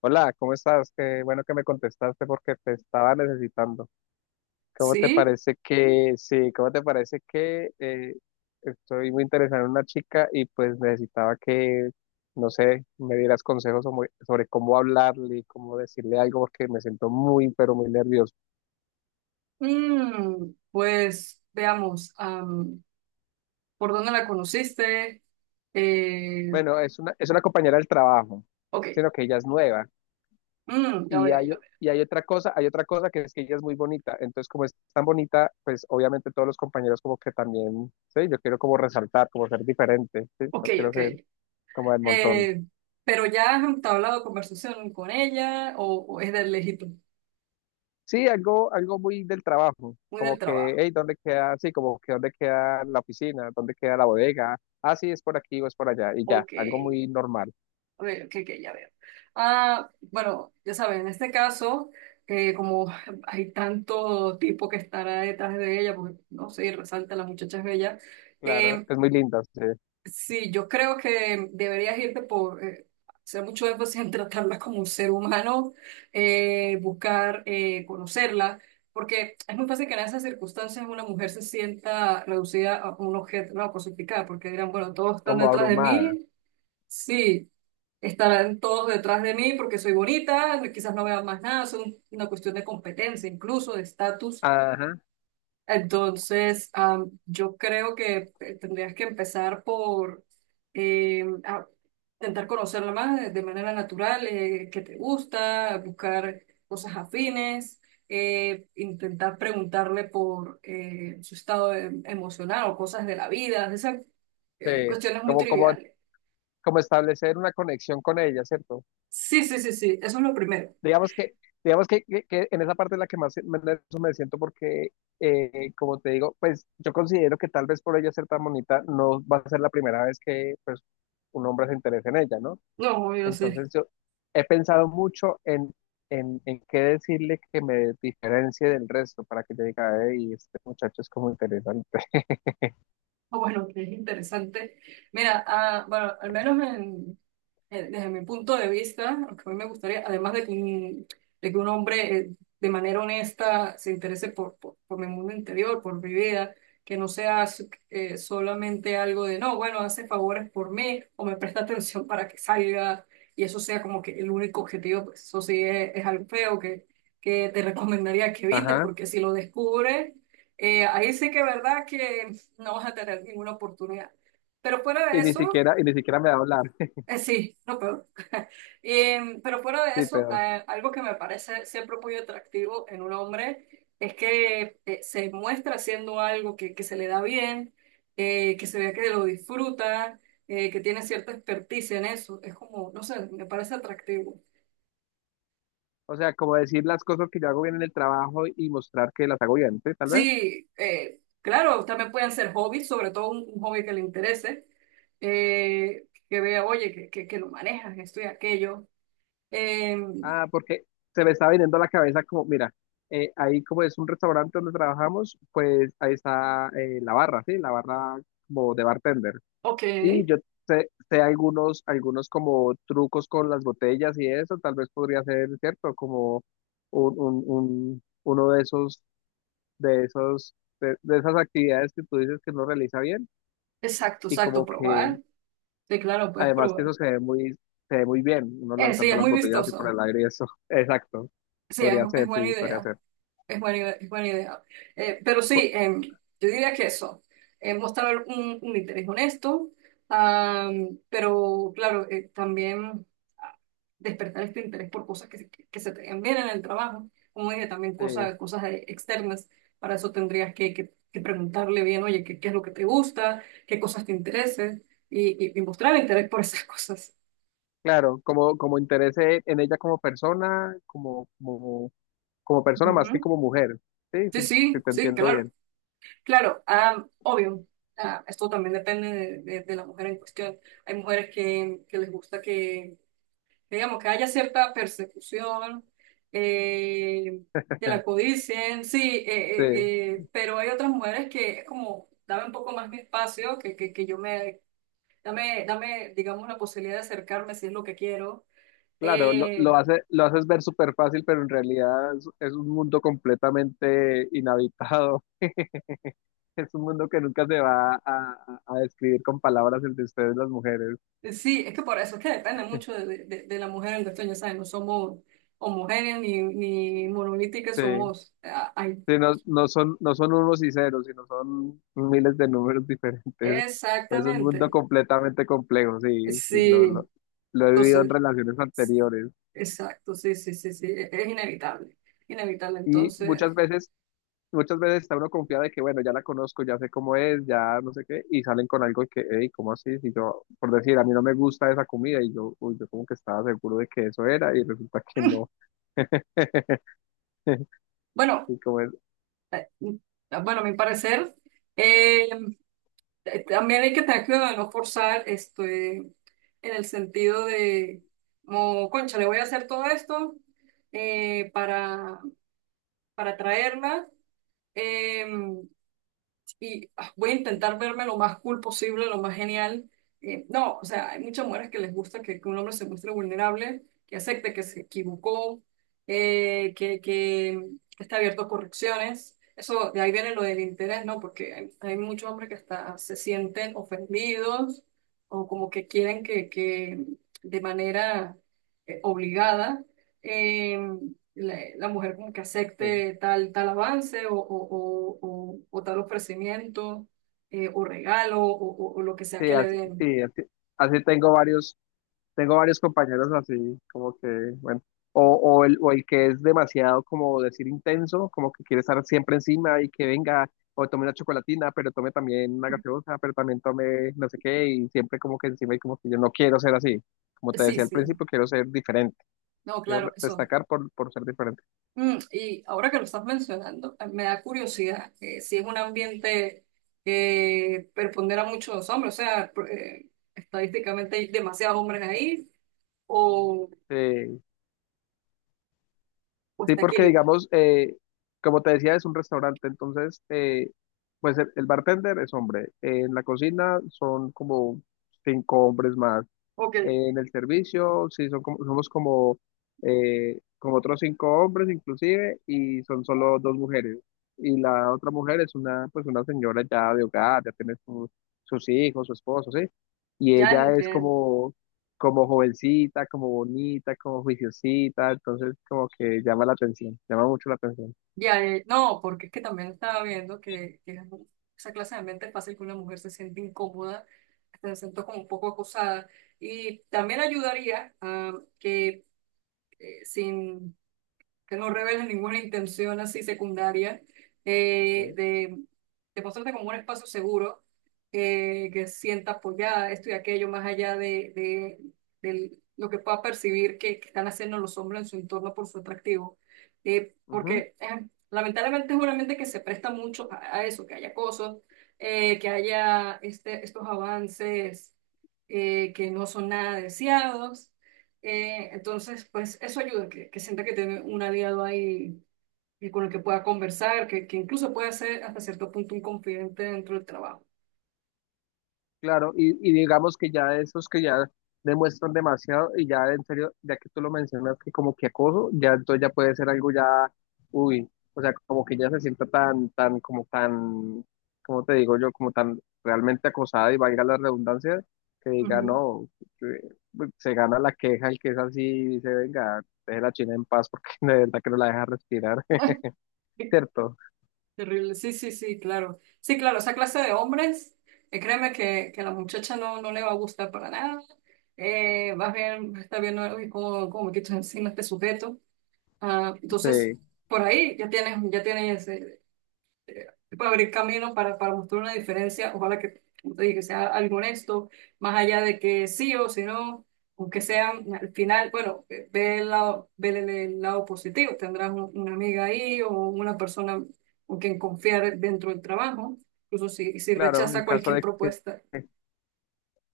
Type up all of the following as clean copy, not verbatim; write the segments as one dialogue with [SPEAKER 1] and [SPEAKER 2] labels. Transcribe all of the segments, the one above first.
[SPEAKER 1] Hola, ¿cómo estás? Qué bueno que me contestaste porque te estaba necesitando. ¿Cómo te
[SPEAKER 2] Sí.
[SPEAKER 1] parece que, sí, cómo te parece que estoy muy interesado en una chica y pues necesitaba que, no sé, me dieras consejos sobre cómo hablarle y cómo decirle algo porque me siento muy, pero muy nervioso.
[SPEAKER 2] Pues veamos, ¿por dónde la conociste? Eh,
[SPEAKER 1] Bueno, es una compañera del trabajo,
[SPEAKER 2] ok.
[SPEAKER 1] sino que ella es nueva.
[SPEAKER 2] Mm, ya
[SPEAKER 1] Y
[SPEAKER 2] veo,
[SPEAKER 1] hay,
[SPEAKER 2] ya veo.
[SPEAKER 1] y hay otra cosa que es que ella es muy bonita. Entonces, como es tan bonita, pues obviamente todos los compañeros como que también, sí, yo quiero como resaltar, como ser diferente, sí,
[SPEAKER 2] Ok,
[SPEAKER 1] no quiero
[SPEAKER 2] ok.
[SPEAKER 1] ser como del montón.
[SPEAKER 2] Eh, pero ya has entablado conversación con ella o es del lejito,
[SPEAKER 1] Sí, algo muy del trabajo,
[SPEAKER 2] muy
[SPEAKER 1] como
[SPEAKER 2] del
[SPEAKER 1] que,
[SPEAKER 2] trabajo.
[SPEAKER 1] hey, ¿dónde queda? Sí, como que ¿dónde queda la oficina? ¿Dónde queda la bodega? Ah, sí, es por aquí o es por allá, y ya,
[SPEAKER 2] Ok,
[SPEAKER 1] algo muy normal.
[SPEAKER 2] a ver, ok, ok, ya veo. Ah, bueno, ya saben, en este caso, como hay tanto tipo que estará detrás de ella, porque no sé, resalta, la muchacha es bella.
[SPEAKER 1] Claro,
[SPEAKER 2] eh,
[SPEAKER 1] es muy linda, sí,
[SPEAKER 2] Sí, yo creo que deberías irte por hacer mucho énfasis en tratarla como un ser humano, buscar conocerla, porque es muy fácil que en esas circunstancias una mujer se sienta reducida a un objeto, no, cosificada, porque dirán, bueno, todos están
[SPEAKER 1] como
[SPEAKER 2] detrás de
[SPEAKER 1] abrumada.
[SPEAKER 2] mí, sí, estarán todos detrás de mí porque soy bonita, quizás no vean más nada, es una cuestión de competencia, incluso de estatus.
[SPEAKER 1] Ajá,
[SPEAKER 2] Entonces, yo creo que tendrías que empezar por a intentar conocerla más de manera natural, qué te gusta, buscar cosas afines, intentar preguntarle por su estado emocional o cosas de la vida, esas
[SPEAKER 1] sí,
[SPEAKER 2] cuestiones muy
[SPEAKER 1] como, como,
[SPEAKER 2] triviales.
[SPEAKER 1] como establecer una conexión con ella, ¿cierto?
[SPEAKER 2] Sí, eso es lo primero.
[SPEAKER 1] Digamos que, digamos que, que en esa parte es la que más nervioso me siento porque, como te digo, pues yo considero que tal vez por ella ser tan bonita no va a ser la primera vez que pues, un hombre se interese en ella, ¿no?
[SPEAKER 2] No, yo sé.
[SPEAKER 1] Entonces yo he pensado mucho en qué decirle que me diferencie del resto para que ella diga, y este muchacho es como interesante.
[SPEAKER 2] Ah, bueno, que es interesante. Mira, ah, bueno, al menos desde mi punto de vista, lo que a mí me gustaría, además de que un hombre de manera honesta se interese por mi mundo interior, por mi vida, que no sea solamente algo de, no, bueno, hace favores por mí o me presta atención para que salga y eso sea como que el único objetivo, pues eso sí es algo feo que te recomendaría que evites,
[SPEAKER 1] Ajá.
[SPEAKER 2] porque si lo descubres, ahí sí que es verdad que no vas a tener ninguna oportunidad. Pero fuera de eso...
[SPEAKER 1] Y ni siquiera me va a hablar.
[SPEAKER 2] Sí, lo peor. Pero fuera de
[SPEAKER 1] Sí,
[SPEAKER 2] eso,
[SPEAKER 1] peor.
[SPEAKER 2] algo que me parece siempre muy atractivo en un hombre es que se muestra haciendo algo que se le da bien, que se vea que lo disfruta, que tiene cierta experticia en eso. Es como, no sé, me parece atractivo.
[SPEAKER 1] O sea, como decir las cosas que yo hago bien en el trabajo y mostrar que las hago bien, ¿sí? Tal vez.
[SPEAKER 2] Sí, claro, también pueden ser hobbies, sobre todo un hobby que le interese, que vea, oye, que lo manejas, esto y aquello. Em,
[SPEAKER 1] Ah, porque se me estaba viniendo a la cabeza como, mira, ahí como es un restaurante donde trabajamos, pues ahí está la barra, ¿sí? La barra como de bartender.
[SPEAKER 2] ok.
[SPEAKER 1] Y yo sé algunos, algunos como trucos con las botellas y eso, tal vez podría ser, ¿cierto? Como uno de esos, de esos, de esas actividades que tú dices que no realiza bien
[SPEAKER 2] Exacto,
[SPEAKER 1] y
[SPEAKER 2] exacto,
[SPEAKER 1] como que
[SPEAKER 2] probar. Sí, claro, puedes
[SPEAKER 1] además que
[SPEAKER 2] probar.
[SPEAKER 1] eso se ve muy bien, uno
[SPEAKER 2] Sí,
[SPEAKER 1] lanzando
[SPEAKER 2] es
[SPEAKER 1] las
[SPEAKER 2] muy
[SPEAKER 1] botellas así por
[SPEAKER 2] vistoso.
[SPEAKER 1] el aire y eso. Exacto.
[SPEAKER 2] Sí,
[SPEAKER 1] Podría
[SPEAKER 2] es
[SPEAKER 1] ser,
[SPEAKER 2] buena
[SPEAKER 1] sí, podría
[SPEAKER 2] idea.
[SPEAKER 1] ser.
[SPEAKER 2] Es es buena idea. Pero sí,
[SPEAKER 1] Po-
[SPEAKER 2] em, yo diría que eso, mostrar un interés honesto, am, pero claro, también ah, despertar este interés por cosas que se te den bien en el trabajo. Como dije, también
[SPEAKER 1] sí,
[SPEAKER 2] cosas externas. Para eso tendrías que preguntarle bien, oye, ¿qué, qué es lo que te gusta? ¿Qué cosas te interesan? Y mostrar interés por esas cosas.
[SPEAKER 1] claro, como interés en ella como persona, como persona más que
[SPEAKER 2] Ujú.
[SPEAKER 1] como mujer. Sí,
[SPEAKER 2] Sí,
[SPEAKER 1] sí, sí,
[SPEAKER 2] sí,
[SPEAKER 1] te
[SPEAKER 2] sí,
[SPEAKER 1] entiendo
[SPEAKER 2] claro,
[SPEAKER 1] bien.
[SPEAKER 2] claro, ah, obvio. Ah, esto también depende de la mujer en cuestión. Hay mujeres que les gusta que, digamos, que haya cierta persecución, eh, que la codicien, sí,
[SPEAKER 1] Sí,
[SPEAKER 2] pero hay otras mujeres que es como, dame un poco más mi espacio, que yo me, dame, digamos, la posibilidad de acercarme si es lo que quiero.
[SPEAKER 1] claro, lo
[SPEAKER 2] eh,
[SPEAKER 1] hace, lo haces ver súper fácil, pero en realidad es un mundo completamente inhabitado. Es un mundo que nunca se va a describir con palabras el de ustedes las mujeres.
[SPEAKER 2] Sí, es que por eso es que depende mucho de la mujer en cuestión. Ya sabes, no somos homogéneas ni monolíticas,
[SPEAKER 1] Sí.
[SPEAKER 2] somos... ah, ay,
[SPEAKER 1] Sí, no, no son unos y ceros, sino son miles de números diferentes. Es un mundo
[SPEAKER 2] exactamente,
[SPEAKER 1] completamente complejo, sí, sí,
[SPEAKER 2] sí,
[SPEAKER 1] lo he vivido en
[SPEAKER 2] entonces,
[SPEAKER 1] relaciones anteriores.
[SPEAKER 2] exacto, sí, sí, sí, sí, es inevitable, inevitable.
[SPEAKER 1] Y muchas
[SPEAKER 2] Entonces,
[SPEAKER 1] veces, muchas veces está uno confiado de que, bueno, ya la conozco, ya sé cómo es, ya no sé qué, y salen con algo que, hey, ¿cómo así? Si yo, por decir, a mí no me gusta esa comida, y yo, uy, yo como que estaba seguro de que eso era, y resulta que no.
[SPEAKER 2] bueno,
[SPEAKER 1] Y como es,
[SPEAKER 2] mm, bueno, a mi parecer, eh, también hay que tener cuidado de no forzar esto, en el sentido de, como, concha, le voy a hacer todo esto eh, para, para traerla. Eh, y ah, voy a intentar verme lo más cool posible, lo más genial. No, o sea, hay muchas mujeres que les gusta que un hombre se muestre vulnerable, que acepte que se equivocó, que está abierto a correcciones. Eso, de ahí viene lo del interés, ¿no? Porque hay muchos hombres que hasta se sienten ofendidos o como que quieren que de manera obligada Em, la mujer como que
[SPEAKER 1] sí,
[SPEAKER 2] acepte tal avance o tal ofrecimiento o regalo o lo que sea que le den.
[SPEAKER 1] sí, así, así tengo varios. Tengo varios compañeros así, como que, bueno, o el que es demasiado, como decir, intenso, como que quiere estar siempre encima y que venga, o tome una chocolatina, pero tome también una gaseosa, pero también tome no sé qué, y siempre como que encima y como que yo no quiero ser así. Como te
[SPEAKER 2] Sí,
[SPEAKER 1] decía al
[SPEAKER 2] sí,
[SPEAKER 1] principio, quiero ser diferente,
[SPEAKER 2] no,
[SPEAKER 1] quiero
[SPEAKER 2] claro, eso.
[SPEAKER 1] destacar por ser diferente.
[SPEAKER 2] Mm, y ahora que lo estás mencionando, me da curiosidad si es un ambiente que prepondera mucho a los hombres, o sea, estadísticamente hay demasiados hombres ahí o,
[SPEAKER 1] Eh,
[SPEAKER 2] o
[SPEAKER 1] sí,
[SPEAKER 2] está
[SPEAKER 1] porque
[SPEAKER 2] equilibrado.
[SPEAKER 1] digamos, como te decía, es un restaurante, entonces, pues el bartender es hombre, en la cocina son como cinco hombres más
[SPEAKER 2] Ok,
[SPEAKER 1] en el servicio, sí, son como, somos como, como otros cinco hombres inclusive y son solo dos mujeres. Y la otra mujer es una, pues una señora ya de hogar, ya tiene sus hijos, su esposo, ¿sí? Y
[SPEAKER 2] ya
[SPEAKER 1] ella es
[SPEAKER 2] entiendo.
[SPEAKER 1] como, como jovencita, como bonita, como juiciosita, entonces como que llama la atención, llama mucho la atención.
[SPEAKER 2] Ya, no, porque es que también estaba viendo que esa clase de ambiente es fácil que una mujer se siente incómoda, hasta se sienta como un poco acosada. Y también ayudaría a que sin que no reveles ninguna intención así secundaria, eh,
[SPEAKER 1] ¿Sí?
[SPEAKER 2] de, de mostrarte como un espacio seguro, que sientas pues ya esto y aquello, más allá lo que pueda percibir que están haciendo los hombres en su entorno por su atractivo.
[SPEAKER 1] Ujú.
[SPEAKER 2] Porque lamentablemente es una mente que se presta mucho a eso, que haya cosas, que haya estos avances que no son nada deseados. Entonces, pues eso ayuda, que sienta que tiene un aliado ahí y con el que pueda conversar, que incluso pueda ser hasta cierto punto un confidente dentro del trabajo.
[SPEAKER 1] Claro, y digamos que ya esos que ya demuestran demasiado y ya en serio, ya que tú lo mencionas que como que acoso, ya entonces ya puede ser algo ya, uy, o sea, como que ya se sienta tan, tan, como te digo yo, como tan realmente acosada y valga la redundancia, que diga,
[SPEAKER 2] Ujú.
[SPEAKER 1] no, eh, se gana la queja el que es así y dice, venga, deje la China en paz porque de verdad que no la deja respirar, ¿cierto?
[SPEAKER 2] Terrible. Sí, sí, sí, claro. Sí, claro, esa clase de hombres, créeme que a la muchacha no, no le va a gustar para nada. Más bien está viendo "Uy, cómo, cómo me quito encima este sujeto". Ah, entonces,
[SPEAKER 1] Sí,
[SPEAKER 2] por ahí ya tienes puede abrir camino, para mostrar una diferencia, ojalá que, como te dije, que sea algo honesto, más allá de que sí o si no, aunque sean al final, bueno, ve el lado, ve el lado positivo, tendrás una amiga ahí o una persona con quien confiar dentro del trabajo, incluso si, si
[SPEAKER 1] claro,
[SPEAKER 2] rechaza cualquier propuesta.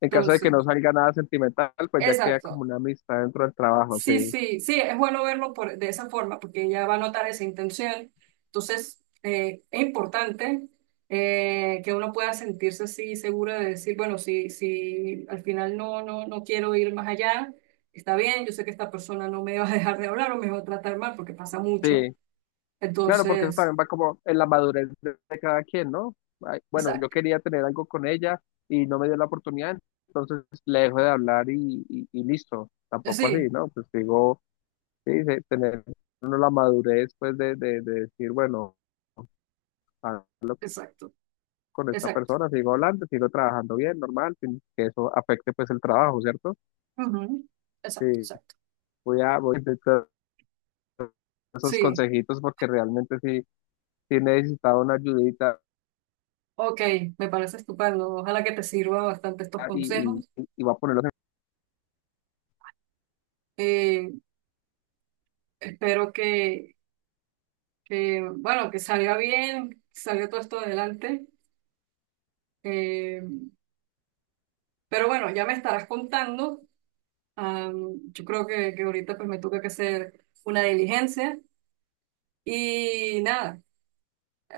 [SPEAKER 1] En caso de que
[SPEAKER 2] Entonces,
[SPEAKER 1] no salga nada sentimental, pues ya queda como
[SPEAKER 2] exacto.
[SPEAKER 1] una amistad dentro del trabajo,
[SPEAKER 2] Sí,
[SPEAKER 1] sí.
[SPEAKER 2] sí, sí, es bueno verlo por, de esa forma porque ella va a notar esa intención. Entonces, es importante que uno pueda sentirse así segura de decir, bueno, si, si al final no, no, no quiero ir más allá, está bien, yo sé que esta persona no me va a dejar de hablar o me va a tratar mal porque pasa mucho.
[SPEAKER 1] Sí, claro, porque eso
[SPEAKER 2] Entonces,
[SPEAKER 1] también va como en la madurez de cada quien, ¿no? Ay, bueno, yo
[SPEAKER 2] exacto,
[SPEAKER 1] quería tener algo con ella y no me dio la oportunidad, entonces le dejo de hablar y listo. Tampoco así,
[SPEAKER 2] sí,
[SPEAKER 1] ¿no? Pues digo, sí, de tener uno la madurez, pues de decir, bueno, hablo
[SPEAKER 2] exacto,
[SPEAKER 1] con esta
[SPEAKER 2] exacto,
[SPEAKER 1] persona, sigo hablando, sigo trabajando bien, normal, sin que eso afecte pues el trabajo, ¿cierto?
[SPEAKER 2] ujú, exacto,
[SPEAKER 1] Sí,
[SPEAKER 2] exacto.
[SPEAKER 1] voy a intentar esos
[SPEAKER 2] Sí,
[SPEAKER 1] consejitos porque realmente sí, sí necesitaba una ayudita
[SPEAKER 2] ok, me parece estupendo. Ojalá que te sirva bastante estos
[SPEAKER 1] y, y,
[SPEAKER 2] consejos.
[SPEAKER 1] y voy a ponerlos en...
[SPEAKER 2] Eh, Espero que, bueno, que salga bien, que salga todo esto adelante. Eh, pero bueno, ya me estarás contando. Yo creo que ahorita pues me toca que hacer una diligencia. Y nada, eh,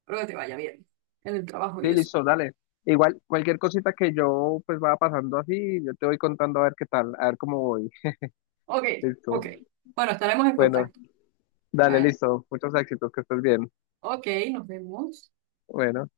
[SPEAKER 2] espero que te vaya bien en el trabajo y
[SPEAKER 1] Sí,
[SPEAKER 2] eso.
[SPEAKER 1] listo, dale. Igual, cualquier cosita que yo pues vaya pasando así, yo te voy contando a ver qué tal, a ver cómo voy.
[SPEAKER 2] Ok, ok.
[SPEAKER 1] Listo.
[SPEAKER 2] Bueno, estaremos en
[SPEAKER 1] Bueno,
[SPEAKER 2] contacto.
[SPEAKER 1] dale,
[SPEAKER 2] Bueno,
[SPEAKER 1] listo. Muchos éxitos, que estés bien.
[SPEAKER 2] ok, nos vemos.
[SPEAKER 1] Bueno.